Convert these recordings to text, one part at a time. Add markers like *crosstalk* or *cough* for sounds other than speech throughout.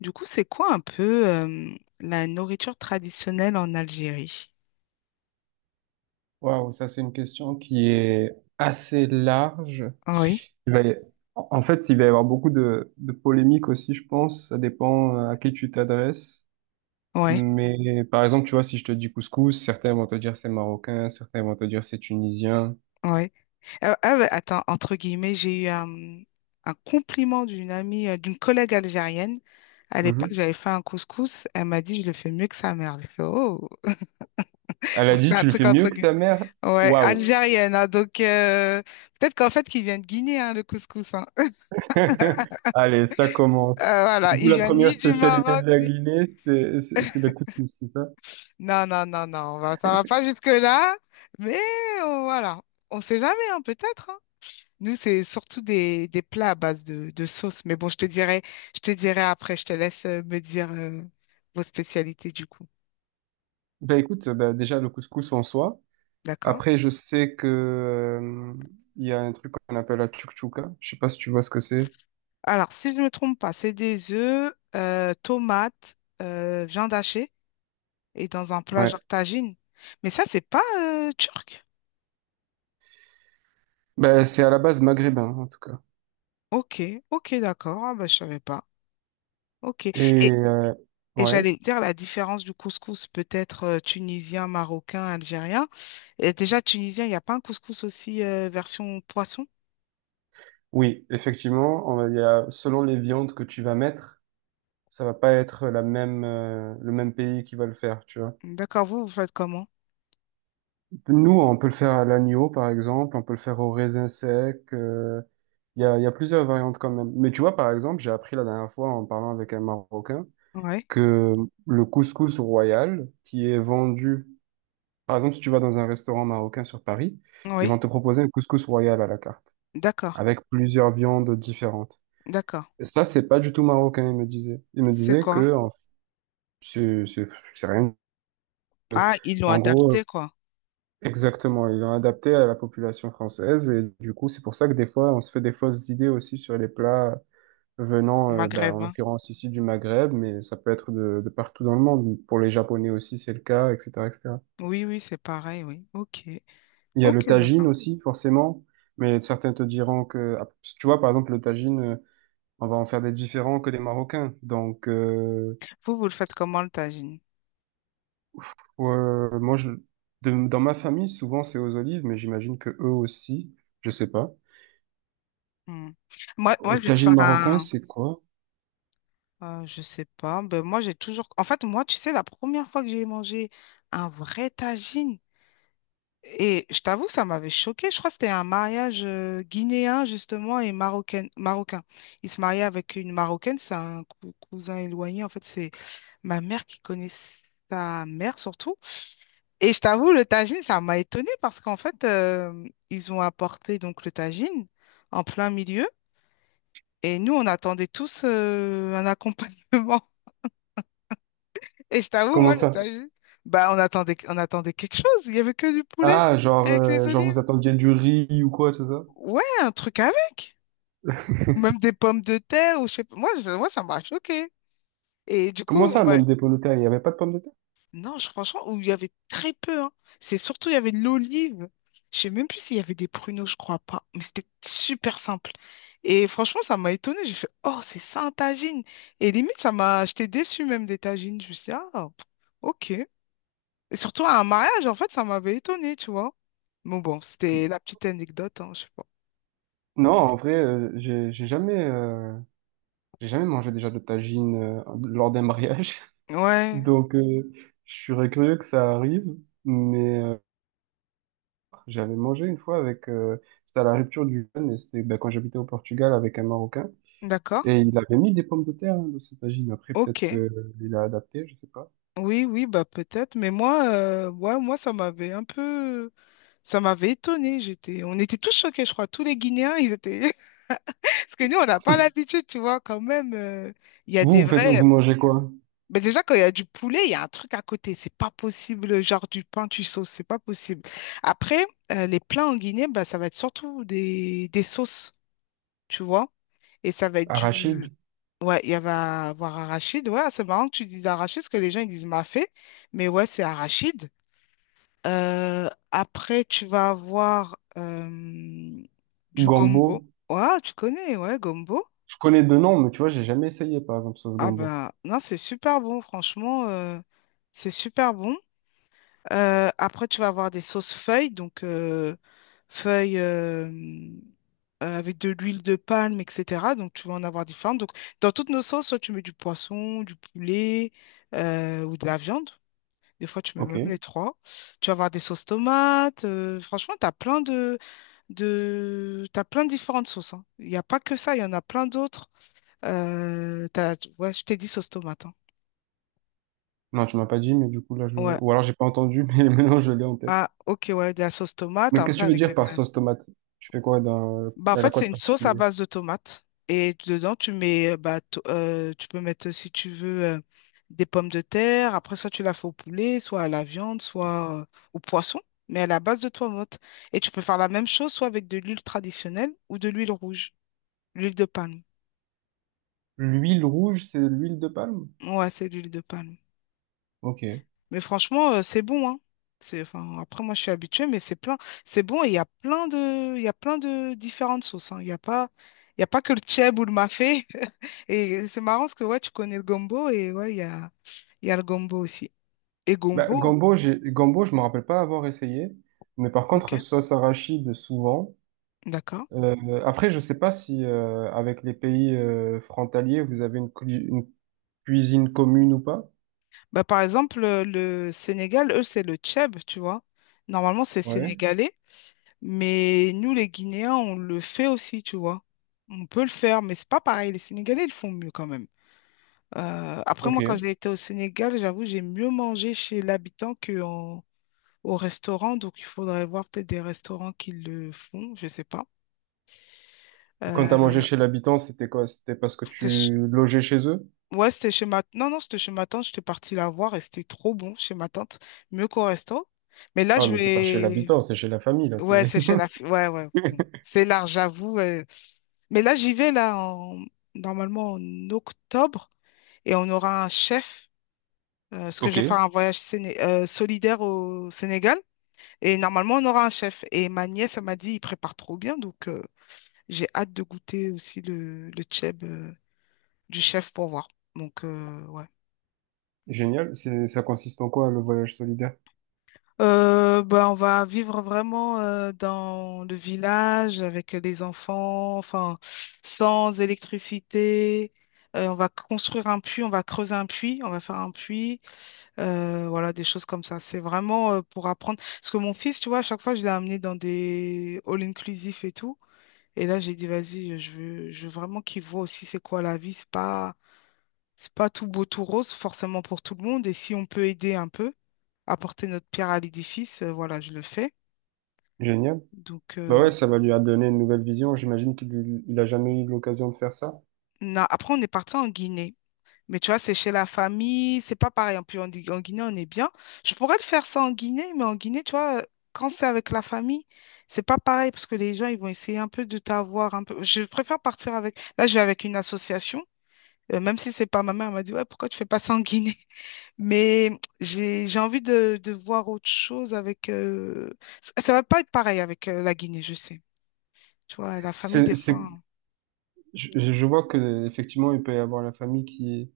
Du coup, c'est quoi un peu la nourriture traditionnelle en Algérie? Waouh, ça c'est une question qui est assez large. Oui, Il va y- En fait, il va y avoir beaucoup de polémiques aussi, je pense. Ça dépend à qui tu t'adresses. oui, Mais par exemple, tu vois, si je te dis couscous, certains vont te dire c'est marocain, certains vont te dire c'est tunisien. oui. Ah, bah, attends, entre guillemets, j'ai eu un compliment d'une amie, d'une collègue algérienne. À l'époque, Mhm. j'avais fait un couscous. Elle m'a dit, je le fais mieux que sa mère. J'ai fait, oh. Elle Bon, a c'est dit, un tu le truc fais mieux entre que guillemets. sa mère? Ouais, Waouh! algérienne, hein, donc, peut-être qu'en fait, qu'il vient de Guinée, hein, le couscous, hein. *laughs* *laughs* Allez, ça commence. Voilà, Du coup, il la vient première ni du spécialité Maroc, de la ni... Guinée, c'est le couscous, c'est ça? Non, non, non, non, ça va pas jusque-là, mais voilà, on sait jamais, hein, peut-être, hein. Nous, c'est surtout des plats à base de sauce, mais bon, je te dirai après, je te laisse me dire vos spécialités du coup, Ben écoute, ben, déjà le couscous en soi. d'accord? Après, je sais que, il y a un truc qu'on appelle la tchouktchouka. Je sais pas si tu vois ce que c'est. Alors, si je ne me trompe pas, c'est des œufs, tomates, viande hachée et dans un plat Ouais. genre tagine. Mais ça, c'est pas turc. Ben, c'est à la base maghrébin, en tout cas. Ok, ok, d'accord, ah, bah, je savais pas. Ok. Et Et, euh, Et ouais. j'allais dire la différence du couscous, peut-être tunisien, marocain, algérien. Et déjà, tunisien, il n'y a pas un couscous aussi version poisson? Oui, effectivement, il y a, selon les viandes que tu vas mettre, ça va pas être la même, le même pays qui va le faire, tu vois. D'accord, vous, vous faites comment? Nous, on peut le faire à l'agneau, par exemple. On peut le faire au raisin sec. Il y a plusieurs variantes quand même. Mais tu vois, par exemple, j'ai appris la dernière fois en parlant avec un Marocain. Oui, Que le couscous royal qui est vendu, par exemple, si tu vas dans un restaurant marocain sur Paris, ils vont oui, te proposer un couscous royal à la carte, d'accord, avec plusieurs viandes différentes. d'accord. Et ça, c'est pas du tout marocain, il me disait. Il me C'est disait quoi? que c'est c'est- c'est rien. Ah, ils l'ont En gros, adapté, quoi. exactement, ils l'ont adapté à la population française et du coup, c'est pour ça que des fois, on se fait des fausses idées aussi sur les plats venant, ben, en Maghrébin. l'occurrence ici du Maghreb, mais ça peut être de partout dans le monde. Pour les Japonais aussi, c'est le cas, etc., etc. Oui, oui, c'est pareil, oui. Ok, Il y a le ok, tagine d'accord. aussi, forcément, mais certains te diront que, ah, parce que tu vois, par exemple, le tagine, on va en faire des différents que les Marocains. Donc, Vous, vous le faites comment, le tagine? Moi, je, dans ma famille, souvent, c'est aux olives, mais j'imagine que eux aussi, je sais pas. Hmm. Moi, Au moi, je vais te tagine faire marocain, un... c'est quoi? Je sais pas. Ben, moi, j'ai toujours... En fait, moi, tu sais, la première fois que j'ai mangé un vrai tagine, et je t'avoue, ça m'avait choqué. Je crois que c'était un mariage guinéen, justement, et marocain, marocain. Il se mariait avec une Marocaine, c'est un cousin éloigné. En fait, c'est ma mère qui connaît sa mère, surtout. Et je t'avoue, le tagine, ça m'a étonnée parce qu'en fait, ils ont apporté donc le tagine en plein milieu. Et nous, on attendait tous un accompagnement. *laughs* Et je t'avoue, moi, Comment le ça? tagine, bah, on attendait quelque chose. Il n'y avait que du poulet Ah, genre, avec les genre olives. vous attendiez du riz ou quoi, c'est ça? Ouais, un truc avec. Ou *laughs* même des pommes de terre, ou je sais pas. Moi, ça m'a choqué. Et du coup, Comment ça, même des pommes de terre? Il n'y avait pas de pommes de terre? non, franchement, où il y avait très peu, hein. C'est surtout, il y avait de l'olive. Je sais même plus s'il y avait des pruneaux, je crois pas. Mais c'était super simple. Et franchement, ça m'a étonnée. J'ai fait, oh, c'est ça un tagine. Et limite, ça m'a. J'étais déçue même des tagines. Je me suis dit, ah, pff, ok. Et surtout à un mariage, en fait, ça m'avait étonnée, tu vois. Bon, bon, c'était la petite anecdote, hein, je sais pas. Non, en vrai, j'ai jamais, j'ai jamais mangé déjà de tagine lors d'un mariage. *laughs* Ouais, Donc, je serais curieux que ça arrive. Mais j'avais mangé une fois avec, c'était à la rupture du jeûne et c'était ben, quand j'habitais au Portugal avec un Marocain. d'accord. Et il avait mis des pommes de terre hein, dans cette tagine. Après, Ok. peut-être que il a adapté, je sais pas. Oui, oui, bah peut-être, mais moi, ouais, moi, ça m'avait étonné. On était tous choqués, je crois, tous les Guinéens, ils étaient, *laughs* parce que nous, on n'a pas l'habitude, tu vois, quand même. Il y a des Vous, vous faites, vrais, vous mangez quoi? mais déjà quand il y a du poulet, il y a un truc à côté, c'est pas possible, genre du pain, tu sauces, c'est pas possible. Après, les plats en Guinée, bah ça va être surtout des sauces, tu vois, et ça va être du, Arachide, ouais, il y va avoir arachide. Ouais, c'est marrant que tu dises arachide, parce que les gens ils disent mafé, mais ouais, c'est arachide. Après, tu vas avoir du gombo. gombo. Ouais, tu connais, ouais, gombo. Je connais deux noms, mais tu vois, j'ai jamais essayé, par exemple, sauce Ah gombo. ben, non, c'est super bon, franchement, c'est super bon. Après, tu vas avoir des sauces feuilles, donc feuilles avec de l'huile de palme, etc. Donc, tu vas en avoir différentes. Donc, dans toutes nos sauces, soit tu mets du poisson, du poulet ou de la viande. Des fois, tu mets même Ok. les trois. Tu vas avoir des sauces tomates. Franchement, tu as plein de... T'as plein de différentes sauces, hein. Il n'y a pas que ça, il y en a plein d'autres. Ouais, je t'ai dit sauce tomate, hein. Non, tu m'as pas dit, mais du coup, là, je... Ouais. Ou alors, j'ai pas entendu, *laughs* mais maintenant, je l'ai en tête. Ah, ok, ouais, de la sauce tomate, Mais qu'est-ce que après tu veux avec des dire par variantes. sauce tomate? Tu fais quoi dans... Bah, en Elle a fait, quoi c'est de une sauce à particulier? base de tomates. Et dedans, bah, tu peux mettre, si tu veux, des pommes de terre. Après, soit tu la fais au poulet, soit à la viande, soit au poisson, mais à la base de tomates. Et tu peux faire la même chose, soit avec de l'huile traditionnelle ou de l'huile rouge, l'huile de palme. L'huile rouge, c'est l'huile de palme? Ouais, c'est l'huile de palme. Ok. Mais franchement, c'est bon, hein. C'est, enfin, après, moi, je suis habituée, mais c'est plein. C'est bon et il y a plein de différentes sauces, hein. Il y a pas que le tchèb ou le mafé. *laughs* Et c'est marrant parce que ouais, tu connais le gombo et ouais, il y a le gombo aussi. Et Bah, gombo, gombo, j'ai... gombo, je me rappelle pas avoir essayé. Mais par ok, contre, sauce arachide, souvent. d'accord. Après, je sais pas si avec les pays frontaliers, vous avez une, une cuisine commune ou pas. Bah, par exemple, le Sénégal, eux, c'est le tchèb, tu vois. Normalement, c'est Ouais, sénégalais, mais nous, les Guinéens, on le fait aussi, tu vois. On peut le faire, mais c'est pas pareil. Les Sénégalais, ils le font mieux quand même. Après, ok. moi, quand Et j'ai été au Sénégal, j'avoue, j'ai mieux mangé chez l'habitant qu'au restaurant. Donc, il faudrait voir peut-être des restaurants qui le font, je sais pas. quand t'as mangé Euh, chez l'habitant, c'était quoi? C'était parce que c'était ch- tu logeais chez eux? Ouais, c'était chez ma... Non, non, c'était chez ma tante. J'étais partie la voir et c'était trop bon chez ma tante. Mieux qu'au resto. Mais là, Ah, je mais c'est pas chez vais... l'habitant, c'est chez la famille, là. Ouais, C'est... c'est chez la... fi- ouais, ouais. Bon. *laughs* C'est large, j'avoue. Mais là, j'y vais, là, normalement en octobre. Et on aura un chef, parce que je Ok, vais faire un voyage solidaire au Sénégal. Et normalement, on aura un chef. Et ma nièce, elle m'a dit, il prépare trop bien. Donc, j'ai hâte de goûter aussi le tchèb, du chef pour voir. Donc, ouais. génial. C'est, ça consiste en quoi, le voyage solidaire? Ben, on va vivre vraiment dans le village avec les enfants, enfin, sans électricité. On va construire un puits, on va creuser un puits, on va faire un puits. Voilà, des choses comme ça. C'est vraiment pour apprendre. Parce que mon fils, tu vois, à chaque fois, je l'ai amené dans des all-inclusifs et tout. Et là, j'ai dit, vas-y, je veux, vraiment qu'il voit aussi c'est quoi la vie. C'est pas tout beau, tout rose, forcément pour tout le monde. Et si on peut aider un peu, apporter notre pierre à l'édifice, voilà, je le fais. Génial. Donc, Bah ouais, ça va lui donner une nouvelle vision. J'imagine qu'il il a jamais eu l'occasion de faire ça. Après, on est parti en Guinée. Mais tu vois, c'est chez la famille, c'est pas pareil. En plus, en Guinée, on est bien. Je pourrais le faire ça en Guinée, mais en Guinée, tu vois, quand c'est avec la famille, c'est pas pareil parce que les gens, ils vont essayer un peu de t'avoir un peu. Je préfère partir avec. Là, je vais avec une association, même si c'est pas ma mère, elle m'a dit, ouais, pourquoi tu fais pas ça en Guinée? *laughs* Mais j'ai envie de voir autre chose avec. Ça, ça va pas être pareil avec la Guinée, je sais. Tu vois, la famille, des C'est, fois, c'est, hein. je vois que effectivement, il peut y avoir la famille qui...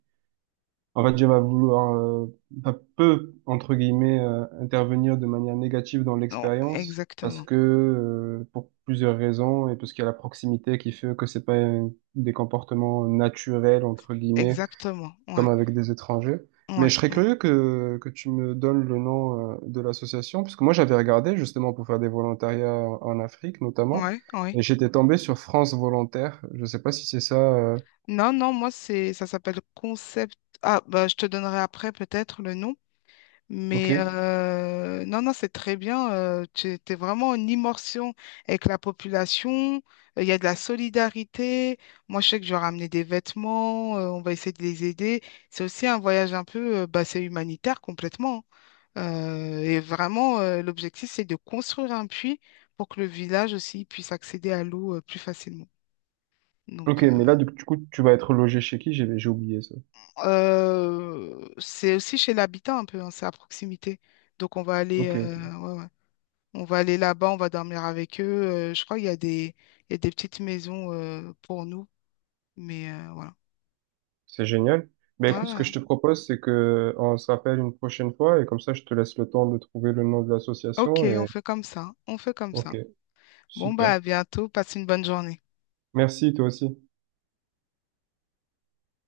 En fait, je vais vouloir, enfin, peu, entre guillemets, intervenir de manière négative dans Non, l'expérience parce exactement, que, pour plusieurs raisons et parce qu'il y a la proximité qui fait que c'est pas des comportements naturels, entre guillemets, exactement. comme Ouais, avec des étrangers. Mais je ouais, serais ouais, curieux que tu me donnes le nom, de l'association parce que moi, j'avais regardé justement pour faire des volontariats en Afrique, notamment, ouais, ouais. et j'étais tombé sur France Volontaire. Je sais pas si c'est ça, Non, non, moi, ça s'appelle Concept. Ah, bah, je te donnerai après peut-être le nom. ok? Mais non, non, c'est très bien. Tu es vraiment en immersion avec la population. Il y a de la solidarité. Moi, je sais que je vais ramener des vêtements. On va essayer de les aider. C'est aussi un voyage bah, c'est humanitaire complètement, hein. Et vraiment, l'objectif, c'est de construire un puits pour que le village aussi puisse accéder à l'eau plus facilement. Ok, Donc, mais là, du coup, tu vas être logé chez qui? J'ai oublié ça. C'est aussi chez l'habitant un peu, hein, c'est à proximité. Donc on va aller, Ok, ok. Ouais, ouais. On va aller là-bas, on va dormir avec eux. Je crois qu'il y a des petites maisons pour nous, mais voilà. C'est génial. Ben écoute, ce que je Voilà. te propose, c'est que on se rappelle une prochaine fois et comme ça, je te laisse le temps de trouver le nom de Ok, l'association on et fait comme ça. On fait comme ça. ok, Bon, bah à super. bientôt. Passe une bonne journée. Merci, toi aussi.